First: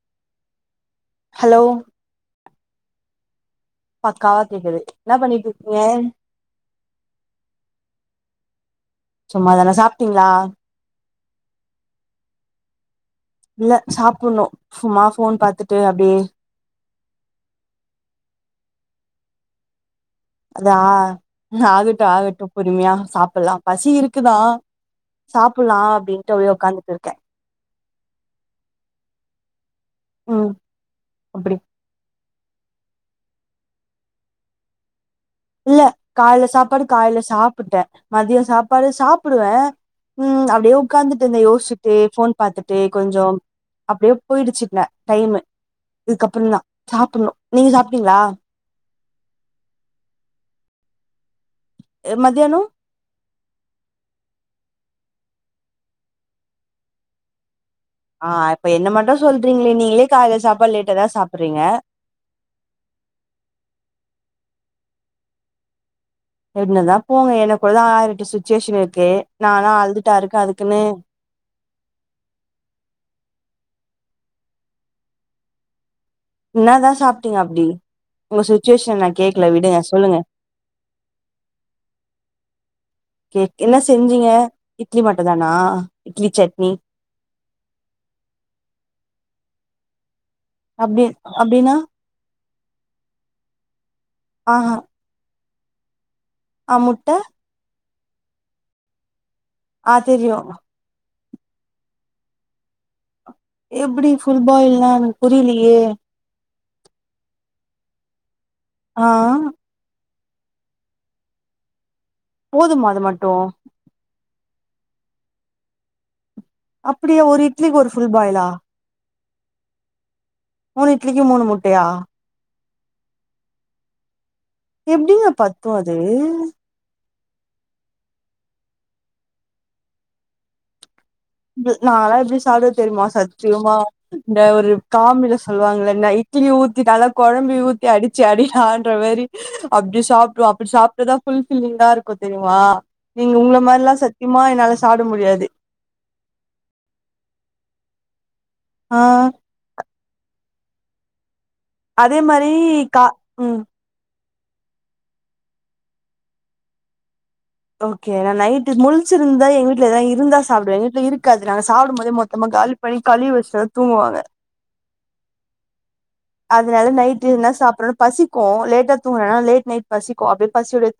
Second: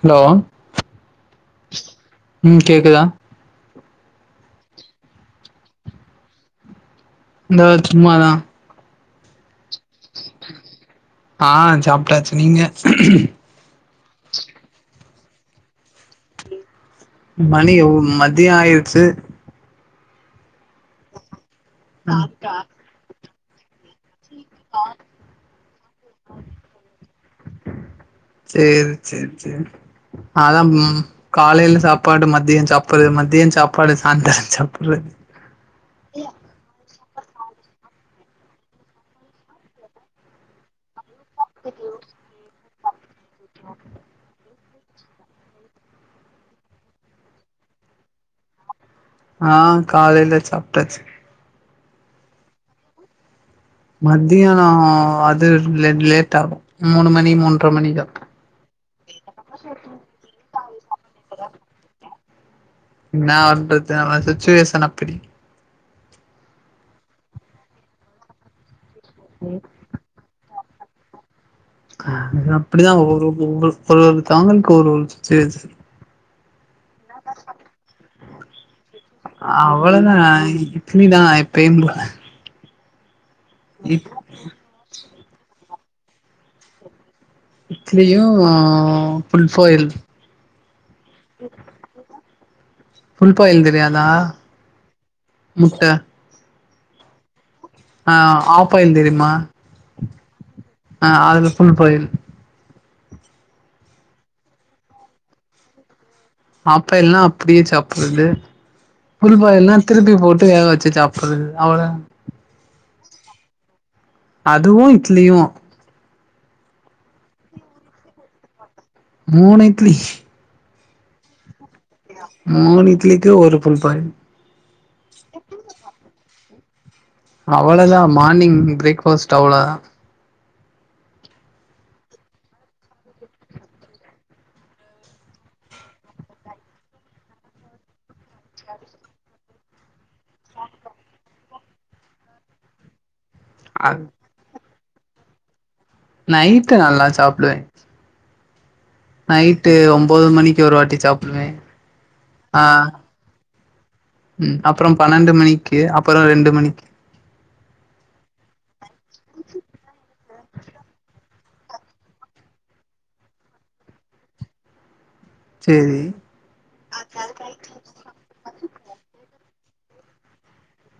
Hello hello உம் கேக்குதா பக்காவா கேக்குது என்னா பண்ணிட்டு இருக்கீங்க இந்த சும்மா தான் சும்மாதான சார் சாப்பிட்டீங்களா ஆஹ் சாப்பிட்டாச்சு நீங்க இல்ல சாப்பணும் சும்மா போன் பார்த்துட்டு அப்படியே மணி எவ் மதிய ஆயிடுச்சு அதா ஆகட்டும் ஆகட்டும் பொறுமையா சாப்பு இப்பலாம் [inaudible] அப்டின்ட்டு அப்டியே உக்காந்துட்டு இருக்கே சேரி சேரி சேரி அதா ம் அப்டி காலைல சாப்பாடு மத் திய சாப்புறது மதிய சாப்பாடு சாந்தர சாப்புர்றது இல்ல கால்ல சாப்பாடு கால்ல சாப்புட்டே மதிய சாப்பாடு சாப்புடுவே உம் அப்டியே உக்காந்து ட்டுந்தே யோசுசிட்டே ஃபோன் பாத்துட் டே கொஞ்சம் அப்டியே போயிடுச்சு இல டைமு இதுக்கப்றந்தா சாப்புன்ணு நீங்க சாப்ட்டீங்ளா ஆ காலைல சாப்ட்டாச்சு மதியானொ மத்தியானொ அது லெட் லேட் ஆகு மூணு மணி மூன் ஆ இப்ப என்ன மட்டு சொல்றீங்களே நீங்களே காலெல சாப்பாடு லேட்டாதா சாப்புறீங்க என்னா வண்றது நம்ம சுச்சுவேஷன் அப்பிடி என்னதா போங்க எனக்கூட தா ஆயிரெட்டு சுச்சுவேஷனுரு க்கு நாலா அழுதுட்டா இரு கெ அதுக்குன்னு அது அப்புடிதா ஒரு ஒரு தவ்ங்களுக்கு ஒரு ஒரு சுச்சிவேஷன் என்னாதா சாப்ட்டீங்க அப்டி உங்க‌ சுச்சுவேஷ அவ்வளதா இட்லிதா எப்பயும் போல கேக் என்ன இட் செஞ்சீங்க இட்லி மட் டுதானா இட்லி சட்னி இட்லியு ஃபுல்ஃபாயில் அப்டி அப்டின்னா ஃபுல் பாயில் தெரியா தா ஆஹா முட்ட ஆ முட்ட ஆ ஆஃப் பாயில் தெரிம்மா ஆ தெரியு ஆ அது ஃபுல்பாயில் எப்புடி ஃபுல் பாயில்னா என புரிலயே ஆஃபாயில்னா அப்புடியே சாப்புர்றது ஆ ஃபுல்பாயல்னா திருப்பி போட் டு வே வச்சு சாப்புர்றது‌ அவ்ளதா போதுமா அது மட்டு அதுவு இட்லியு அப்டியா ஒரு இட்லிக்கு ஒரு ஃபுல் பாய்லா மூண் இட்லி மூணு இட்லிக்கு மூணு மு டயா மூணு இட்லிக்கு ஒரு ஃபுல் ஃபாயில் எப்டிங்க பத்து அது [inaudible] அவ்வளதா மார்னிங் பிரேக்ஃபாஸ்ட் அவ்ளதா பு நால்லா எப்பிடி சாப்டுவே தெரிமா சத்தியமா இந்த ஒரு காமில சொல்லுவாங்கள்ள ந இட்லி ஊத்தி நல்லா கொழம்பி ஊத்தி அடிச்சு அடிடான்ற மாரி அப்டி சாப்டுவோ அப்டி சாப்டதா ஃபுல்ஃபில்லிங்கா இருக்கு தெரியிமா நீங்க உங்ள அ மார்லா சத்யமா என்னால சாப்ட முடியாது நைட்டு நல்லா சாப்டுவே ஆ நைட்டு் ஒம்போது மணி க்கி ஒருவாட்டி சாப்புடுவே அதே மாரி கா ம் ம் அப்றம் பன்னெண்டு மணிக்கு அப்பறொ ரெண்டு மணிக்கு ஓகே நா நைட்டு் முழிச்சுருந்தா எங்க வீட்ல எதா இருந்தா சாப்டுவே எங்க வீட்ல இருக்காது நாங்க சாப்டும் போதே மொத்தமா காலி பண்ணி கழிவி வச்சுட்டுதா தூங்குவாங்க சேரி அதுனால நைட்டு என்ன சாப்புரணு பசிக்கு லேட் டா தூங்குறனா லேட் நைட் பசிக்கு அப்டியே பசியோடவே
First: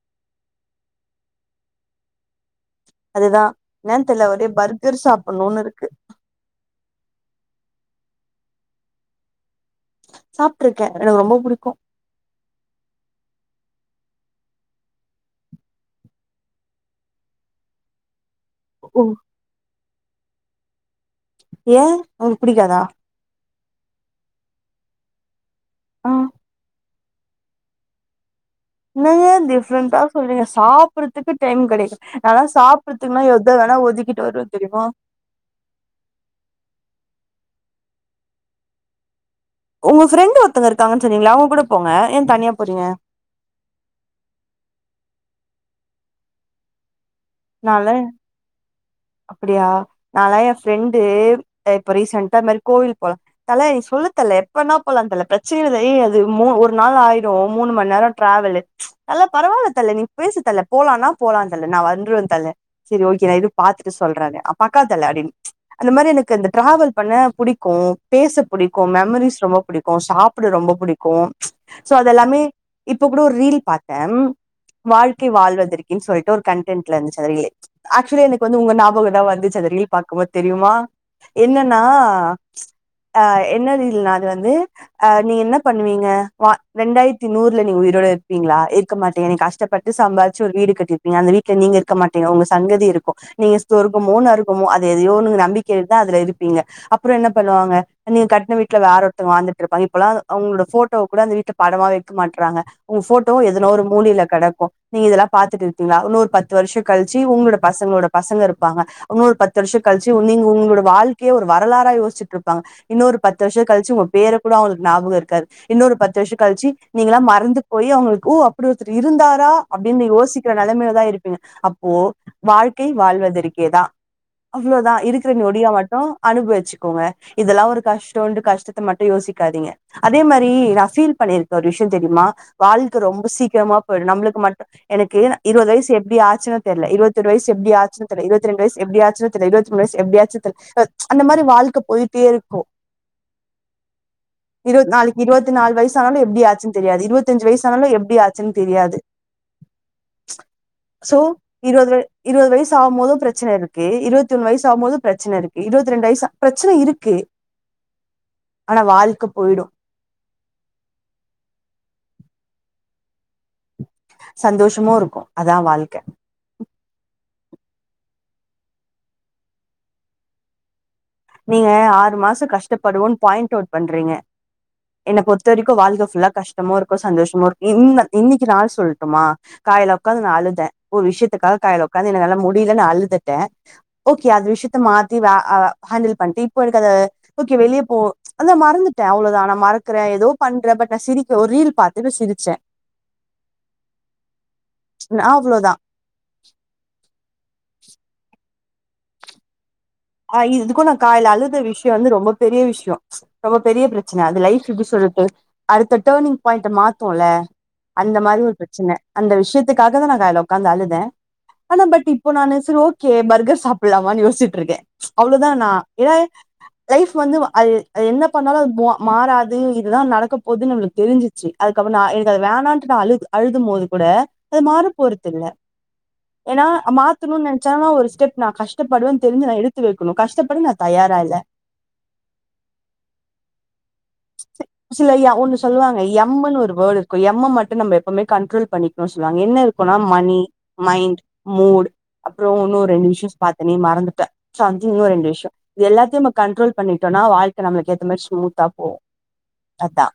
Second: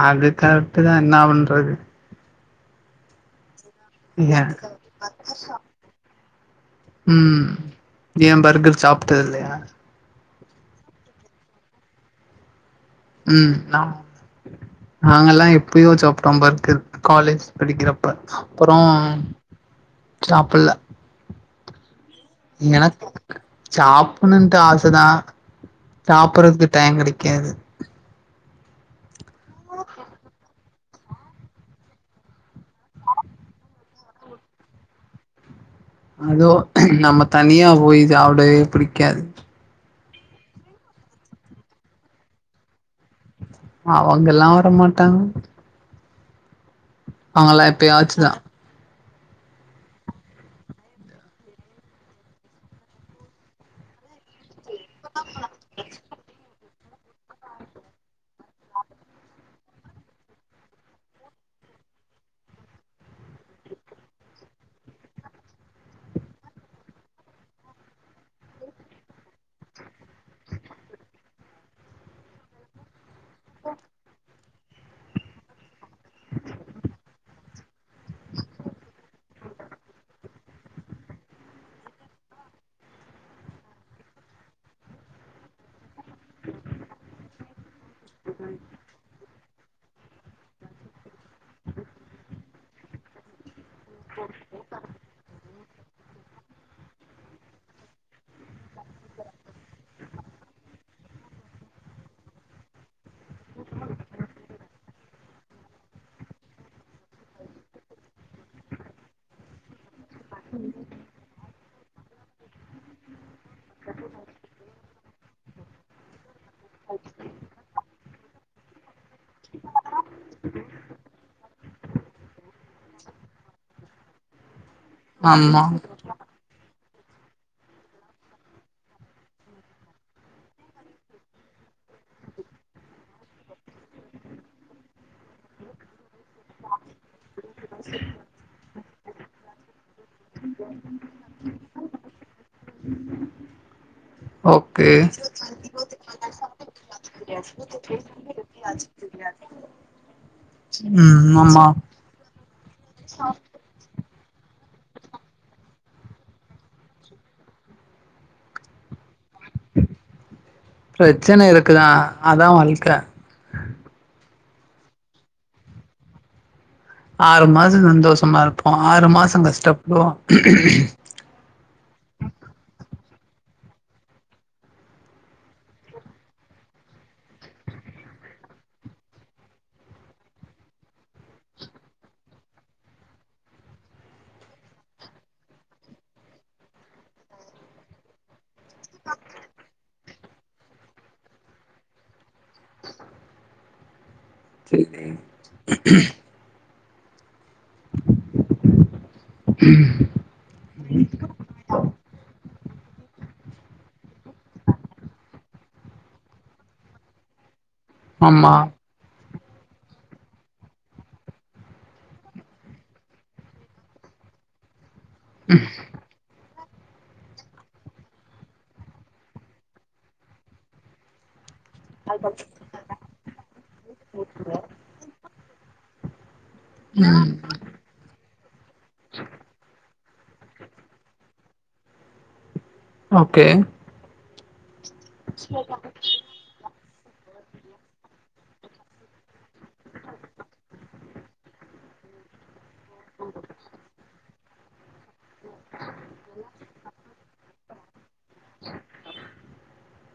அது கரெக்ட்டு தா இன்னா பண் றது அதுதா என்னான் தெர்ல ஏ ஒரே பர்கர் சாப்புன்னூனு இருக்கு ம் ஏ பர்கர் சாப்ட்டதில்லயா? சாப்ட்டுருக்கே எனக்கு ரொம்ப புடிக்கு ம் நாங்கல்லா எப்பயோ சாப்ட்டோ பர்கர் காலேஜ் படிக்கிறப்ப அப்புறோ ஓ சாப்புல்ல ஏ உங்களுக்கு புடிக்காதா எனக்கு சாப்புணுன்ட்டு ஆசதா ஆ சாப்புறதுக்கு டைம் கெடைக்காது [unintelligible] டிஃப்ரெண்டா சொல்றீங்க சாப் புறதுக்கு டைம் கெடைக்கு நாலா சாப்புறத்துக்னா எத வேணா ஒதுக்கிட்டு வருவெ தெரியுமா அதோ நம்ம தனியா போயி சாப்டவே பிடிக்காது உங்க ஃப்ரெண்ட் ஒருத்தங்க இருக்காங்கன் சொன்னீங்கல அவுங் கூட போங்க ஏ தனியா போறீங்க அவுங்கல்லா வரமாட்டாங்க அவுங்கல்லா எப்பயாச்சுதா அப்படியா நாலா என் ஃப்ரெண்டு இப்ப ரீசெண்ட்டா இது மாரி கோயில் போலா. தல நீ சொல்லு தல. பண்ணா போலாந்தல பிரச்சன இல்ல ஏ அது மூ ஒரு. நாள் ஆயிரு மூணு மணி நேரோ ட்ரேவல்லு ம்ச் அதுல்லா பரவால்ல தல நீ பேசு தலபோலானா போலாந்தல நா வந்துருவ தல செரி ஓகே எது. பாத்துட்டு சொல்றனு அ பக்காத்தல ஆப்டின்னு ம்ச். அந்த மாரி எனக்கு அந்த டிராவல் பண்ண புடிக்கு பேச புடிக்கு மெமரிஸ் ரொம்ப புடிக்கு சாப்புட ரொம்ப புடிக்கு ம்ச் சோ அதெல்லாமே இப்ப கூட ஒரு ரீல் பாத்த வாழ்க்கை வாழ்வதற்கு. ன்னு சொல்லிட்டு ஒரு கன்டென்ட்ல இருந்துச்சி. [unintelligible] ம்ச் ஆச்சுலி எனக்கு. இப்ப வந்து உங்க ஞாபகோதா வந்துச்சு அந்த ரீல் பாக்கும்போது தெரியுமா. என்னன்னா ம்ச் என்ன ரீல்னா அது வந்து நீ என்ன பண்ணுவீங்க வ ரெண்டாயிரத்தி நூறுல நீங்க. எங்களோட இருப்பீங்களா இருக்க மாட். டீங்க நீங்க கஷ்டப்பட்டு சம்பாதிச்சு ஒரு வீடு கட்டிருப்பீங்க அந்த வீட்டுல நீங்க இருக்க மாட்டீங்க உங்க சங்கதி இருக்கு. நீயூஸ். சொர்கமோ நரகமோ அது எதையோ ஒண்ண நம்பி. [unintelligible] இருப்பீங்க அப்புறோ என்ன பண்ணுவாங்க நீங்க கட்ன வீட்ல வேற ஒருத்தவங்க வாழ்ந்துட்டு இருப்பாங்க இப்பெல்லா அவங்களோட போட்டோ கூட அந்த வீட்ல படமா வைக்க மாட்டாற்றாங்க உங்க போட். டோ எதனோ ஒரு மூலைல கெடக்கு. நீங்க இதெல்லா பாத்துட்டு இருப்பீங்களா உன்னொரு பத்து வருஷோ கழிச்சு உங்களோட பசங்களோட. பசங்க இருப்பாங்க ஒன்னொரு பத்து வருஷோ. கழிச்சு நீங்க உங்களோட வாழ்க்கையே ஒரு வ. வரலாரா யோசிச்சிட்டு இருப்பாங்க இன்னொரு. பத்து வருஷோ கழிச்சு உங்க உங்க பேர கூட அவங்களுக்கு ஞாபகோ இருக். காது இன்னொரு பத்து வருஷம். கழிச்சி நீங்களாம் மறந்து போய் அவங்களுக்கு. ஓ அப்படி ஒரு. த்துரு இருந்தாரா அப்படின்னு யோசிக்கிற நெலமையிலதா இருப்பீங்க அப்போ வாழ். க்கை வாழ்வதருக்கேதா. அவ்வளோதா இருக்கிற ஆமா நொடிய மட்டு அனுபவிச்சு. கோங்க இதெல்லா ஒரு கஷ்டோன்ட்டு கஷ்டத்த மட்டு யோசிகாதிங்க. அது மாரி நா ஃபீல் பண்ணிருக்க ஒரு விஷயமோ தெரியுமா. வாழ்க்க ரொம்ப சீக்கிரமா போயுடு நம்மளுக்கு மட்டு. எனக்கு இருவது வயசு எப்படி ஆச்சுன்னே தெரியல இருவது. எப்படி ஆச்சுன்னு தெரியல இருபத்தி ரெண்டு வயசு. எப்டி ஆச்சுனே தெர்ல இருபத். வயசு எப்படியாச்சுனே தெர்ல. ம்ச் அந்த மாரி வாழ்க்க போயிட்டே இருக்கு. இரு ஓகே நாளைக்கு இருபத்தி நாலு வயசு ஆனாலு எப்படி ஆச்சுன்னு தெரியாது இருபத்தஞ்சு வயசு ஆனாலு எப்படி ஆச்சுன்னு தெரியாது ம்ச் சோ ம் ஆமா இருவது. இருவது வயசு ஆகும்போது பிரச்சனை இருக்கு இருத்வதி ஒன்னு வ. வயசு ஆகும்போது பிரச்சனை இருக்கு இருபத்தி ரெண்டு வயசு பிரச்சன இருக்கு. ஆனா வாழ்க்கப். பிரச்சன இருக்குதா. அதா வாழ்க்க. சந்தோஷமு இருக்கு. அதா வாழ்க்க. ஆறு மாசோ சந்தோஷமா இருப்போ ஆறு மாசோ கஷ்டப்படுவோ. நீங்க ஆறு மாசோ கஷ்டப்படுவோன்னு பாயிண்ட் அவுட் பண்றீங்க என்ன பொறுத்த வரைக்கு வாழ்க்க ஃபுல்லா கஷ்டமு இருக்கு சந்தோஷமு இருக்கு. இன்னிக்கு நாள் சொல்லட்டுமா காலை உக்காந்து நா அழுத ஒரு விஷயத்துக்காக காலை உக்காந்து என்னால்ல முடியல நா அழுதுட்ட. ஓகே அது விஷயத்த மாத்தி ஆ. ஹேண்டில் பண்ட்டு இப்போ எனக்கு ஓகே வெளிய போனும் அந்த மறந்துட்டேன் அவ்வளோதா ஆன மற க்கறேன் ஏதோ பண்றேன் பட் நான் சிரிக்க ஒரு ரீல் பாத்துட்டு சிரிச்சேன் சரி அ இதுக்கும் நான் காலைல அழுத விஷயம் வந்து ரொம்ப பெரிய விஷயம் ரொம்ப பெரிய பிரச்சனை அது லைஃப் எப்படி சொல்றது அடுத்த டர்னிங் பாயிண்ட் மாத்தும்ல அந்த மாரி ஆமா ஒரு பிரச்சனை அந்த விஷயத்துக்காக தான் நான் கால உக்காந்து அழுதேன் ஆனா பட் இப்போ நான் ஓகே பர்கர் சாப்பிடலாமான்னு யோசிச்சிட்டு இருக்கேன் அவ்வளோதான் நா லைஃப் வந்து என்ன பண்ணாலும் மாறாது இதெல்லாம் நடக்க போதுன்னு நம்மளுக்கு தெரிஞ் அதுக்கப்றம் நான் எனக்கு அது வேணான்னு நான் அழு அழுது போது கூட அது மாற போறதுல்ல ஏன்னா ம் மாத்தணும்னு நெனைசன்னா ஒரு ஸ்டெப் நான் கஷ்டப்படுவேன்னு தெரிஞ்சு நான் எடு இப்டி இருக்கணும் கஷ்டப்பட நான் தயாராயில்லை ஓகே [inaudible] சில ஐயா ஒண்ணு சொல்லுவங்க எம்ன்னு ஒரு வேர்டு எம்மு மட்டும் நம்ம எப்பவுமே கண்ட்ரோல் பண்ணிக்கணும் சொல்லுவாங்க என்ன இருக்கும்னா மணி மைண்ட் மூடு அப்புறம் இன்னொரு ரெண்டு விஷயம் பாத்தேனே மறந்துட்டன் [unintelligible] இது எல்லாத்தையும் நம்ம கண்ட்ரோல் பண்ணிட்டோம்னா வாழ்க்கை நம ஏத்த மாரி ஸ்மூத்தா போகும் அதான்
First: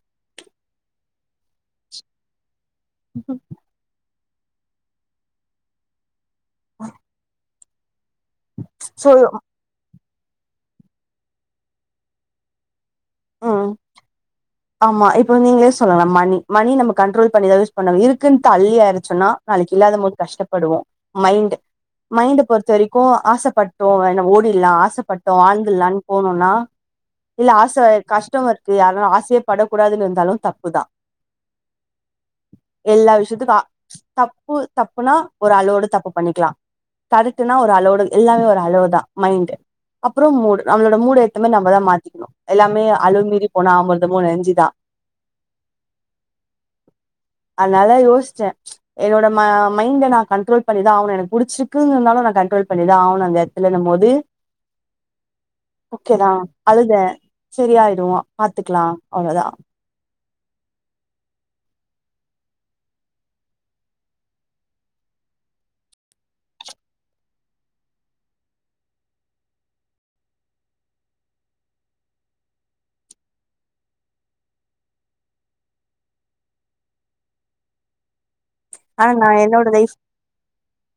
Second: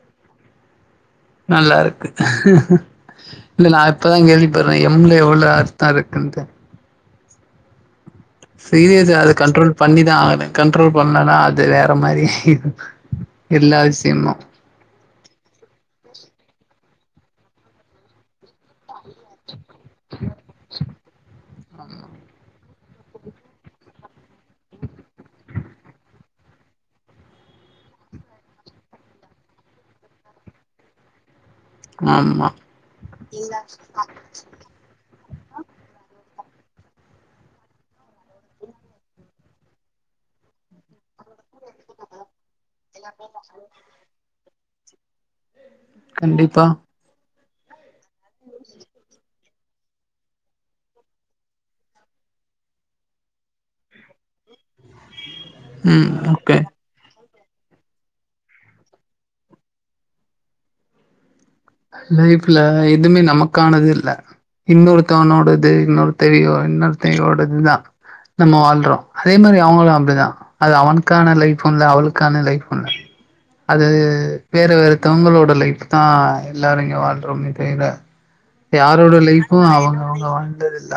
நல்லா இருக்கு இல்ல நான் இப்பதான் கேள்வி பர்ரன் எம்ள எவ்ளோ அர்தமா இருக்குன்ட் சீரியஸ் சோ அது கண்ட்ரோல் பண்ணி தா ஆகனு கண்ட்ரோல் பண்ணலனா அது வேற மாரியாயிடும் ம் ஆமா இப்ப நீங்களே சொல்லலாம் மணி மணி நமக் கண்ட்ரோல் பண்ணிதான் யூஸ் பண்ணணும் இருக்குன்டு அள்ளியிரது சொன்னா நாளைக்கு இல்லாத போது கஷ்டப்படுவோம் மைண்ட் மைண்ட் பொறுத்த வரைக்கும் கோ ஆசைப்பட்டோம் என்னா ஓடிலாம் ஆசைப்பட்டோம் வாழ்ந்துடலான்னு போனும்னா இல்ல ஆசை கஷ்டம் இருக்கு யாரும் ஆசையை படக்க கூடாதுன்னு இருந்தாலும் தப்பு தான் ஆமா எல்லா விஷயத்துக்கும் ஆ தப்பு தப்புனா ஒரு அளவோடு தப்பு பண்ணிக்கலாம் கரெட்னா ஒரு அளோடு எல்லாமே ஒரு அளவு தான் மைண்ட் அப்புறம் மூடு நம்ளோட மூடு ஏத்தமே நம்ம தான் மாத்திக்கணும் எல்லாமே அளவு மீறி போன அமிர்தமு நஞ்சு அதான் கண்டிப்பா அன்னால யோசுச்சே என்னோட ம மைண்ட நா கண்ட்ரோல் பண்ணிதா ஆவணு எனக்கு புடிச்சிர்க்குன் இருந்தாலு நா கண்ட்ரோல் பண்ணிதா ஆவணு அந்த எட்த்துலன்னும் போது ம் ஓகேதா ஓகே அழுதே சரியாயிடு பாத்துக்லா அவ்ளதா லைஃப்ல எதுமே நமக்கானதில்ல இன்னொருத்தவனோடது இன்னொரு தவயோ இன்னொருதவயோடதுதா நம்ம வாழ்றோ அதே மாரி அவுங்களுக்கு அப்டிதா அது அவனுக்கான லைஃபுல்ல அவளுக்கான லைஃபுல்ல அது வேற வேற தவுங்களோட லைஃப் தா எல்லாரு இங்க வாழ்றோமே தெவிர ஆனா யாரோட நா லைஃப்பு என்னோட லைஃப் அவுங்கவுங்க வாழ்ரதில்ல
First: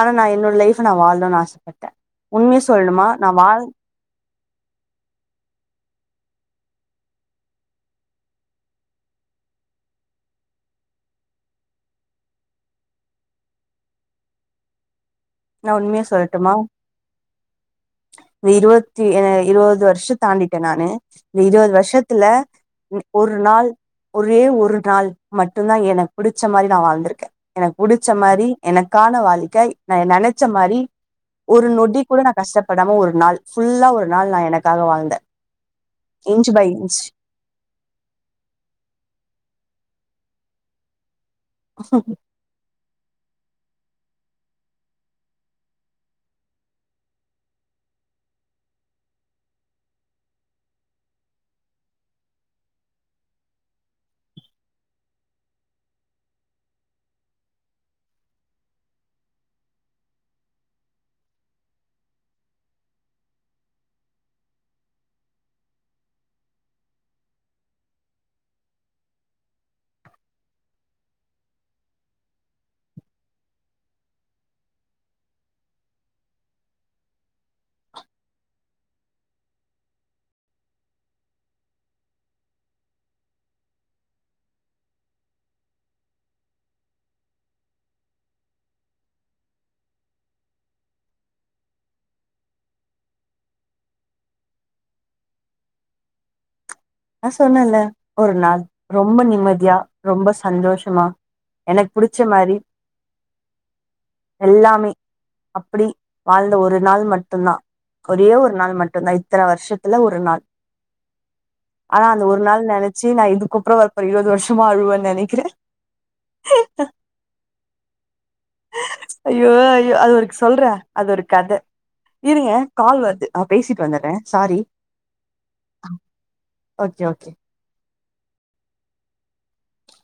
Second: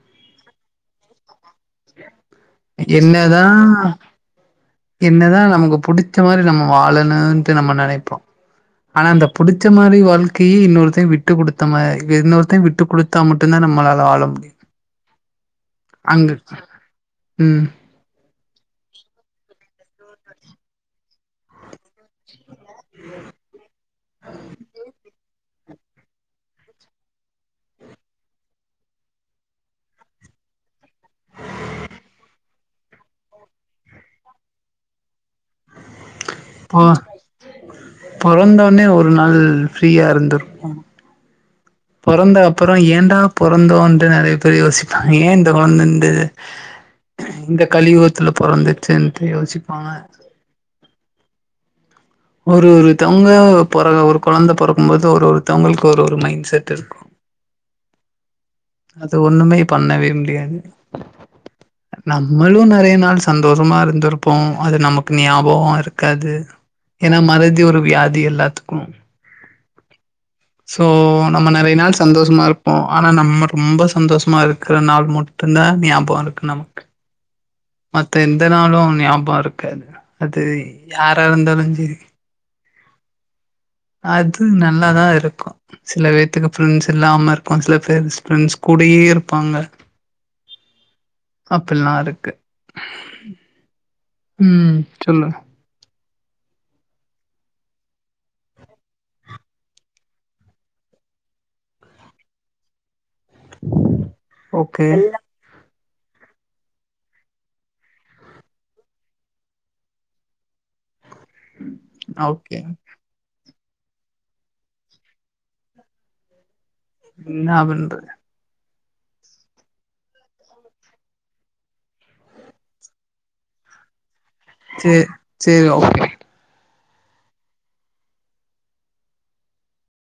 ஆனா நா என்னோட லைஃப நா வாழ்ணுன் ஆசப்பட்டே உண்மைய சொல்லணுமா நா என்னதா வாழ் என்னதா நமக்கு புடு ச்ச மாரி நம்ம வாழணுன்ட்டு நம்ம நெனைப்போ ஆனா அந்த புடுச்ச மாரி வாழ்க்கையே இன்னொருத்தெ விட்டு குடுத்த மா இன்னொருத்தெ விட்டு குடுத்தா மட்டுந்தா நம்மளால வாழ முடியும்‌. நா உண்மைய சொல்லட்டுமா ம் இருவத்தி அ இருவது வருஷம் தாண்டிடேன் நானு இருவது வருஷத்துல உ ஒரு நாள் ஒரே ஒரு நாள் மட்டும் தா எனக்கு புடிச்ச மாரி நா வாழ்ந்திருக்கேன் எனக்கு புடிச்ச மாரி எனக்கான வாழ்க்கை நா நெனைச்ச புடிச்ச மாரி ஒரு நொடி கூட நா கஷ்டப்படாம ஒரு நாள் ஃபுல்லா ஒரு நாள் நா எனக்காக வாழ்ந்தேன் போ பெறந்தோனே ஒரு நாள் ஃப்ரீயா இருந்திருக்கும் பொறந்த அப்றோ ஏண்டா பொறந்தோட்டு நெறைய பேர் யோசிப்பாங்க ஏன் இந்த கொழுந்த இந்த இந்த கலியுகத்துல பிறந்துச்சின்ட்டு யோசிப்பாங்க ஒரு ஒருத்தவங்க பொற ஒரு கொழந்தை பொறக்கும்போது ஒரு ஒருத்தவங்களுக்கு ஒரு ஒரு மைண்ட் செட் இருக்கும் அது ஒண்ணுமே பண்ணவே முடியாது நம்மளும் நெறைய நாள் சந்தோஷமா இருந்திருப்போம் அது நமக்கு ஞாபகமா இருக்காது ஏன்னா மறதி ஒரு வியாதி எல்லாத்துக்கும் சோ நம்ம நெறைய நாள் சந்தோஷமா இருப்போம் ஆனா நம்ம ரொம்ப சந்தோஷமா இருக்கிற நாள் மட்டும் தா ஞாபகம் இருக்கு நமக்கு மத்த எந்த நாளும் ஞாபகம் இருக்காது அது யாரா இருந்தாலும் செரி அது நல்லாதான் இருக்கும் சில பேத்துக்கு ஃப்ரெண்ட்ஸ் இல்லாம இருக்கும் சில பேருக்கு ஃப்ரெண்ட்ஸ் கூடவே இருப்பாங்க அப்டிலாம் இருக்கு ம் சொல்லு ஆ சொன்னன்ல ஒரு நாள் ரொம்ப நிம்மதியா ரொம்ப சந்தோஷமா எனக்கு புடிச்ச மாரி ஓகே எல்லாமே அப்டி வாழ்ந்த ஒரு நாள் மட்டும் தான் ஒரே ஒரு நாள் மட்டும்தான் இத்தனை வருஷத்துல ஒரு நாள் ஆனா அந்த ஒரு ஓகே நாள் நினைச்சு நா இது குப்புரவப்ப இருபது வருஷமா அழுவன்னு நெனைக்கிறேன் என்னா பண்றது ஐயோ ஐயோ அது ஒருக் சொல்றே அது ஒரு கதை இருங்க கால் வருது நா பேசிட்டு வந்துடுறேன் செரி செரி ஒகே ஓகே ஓகே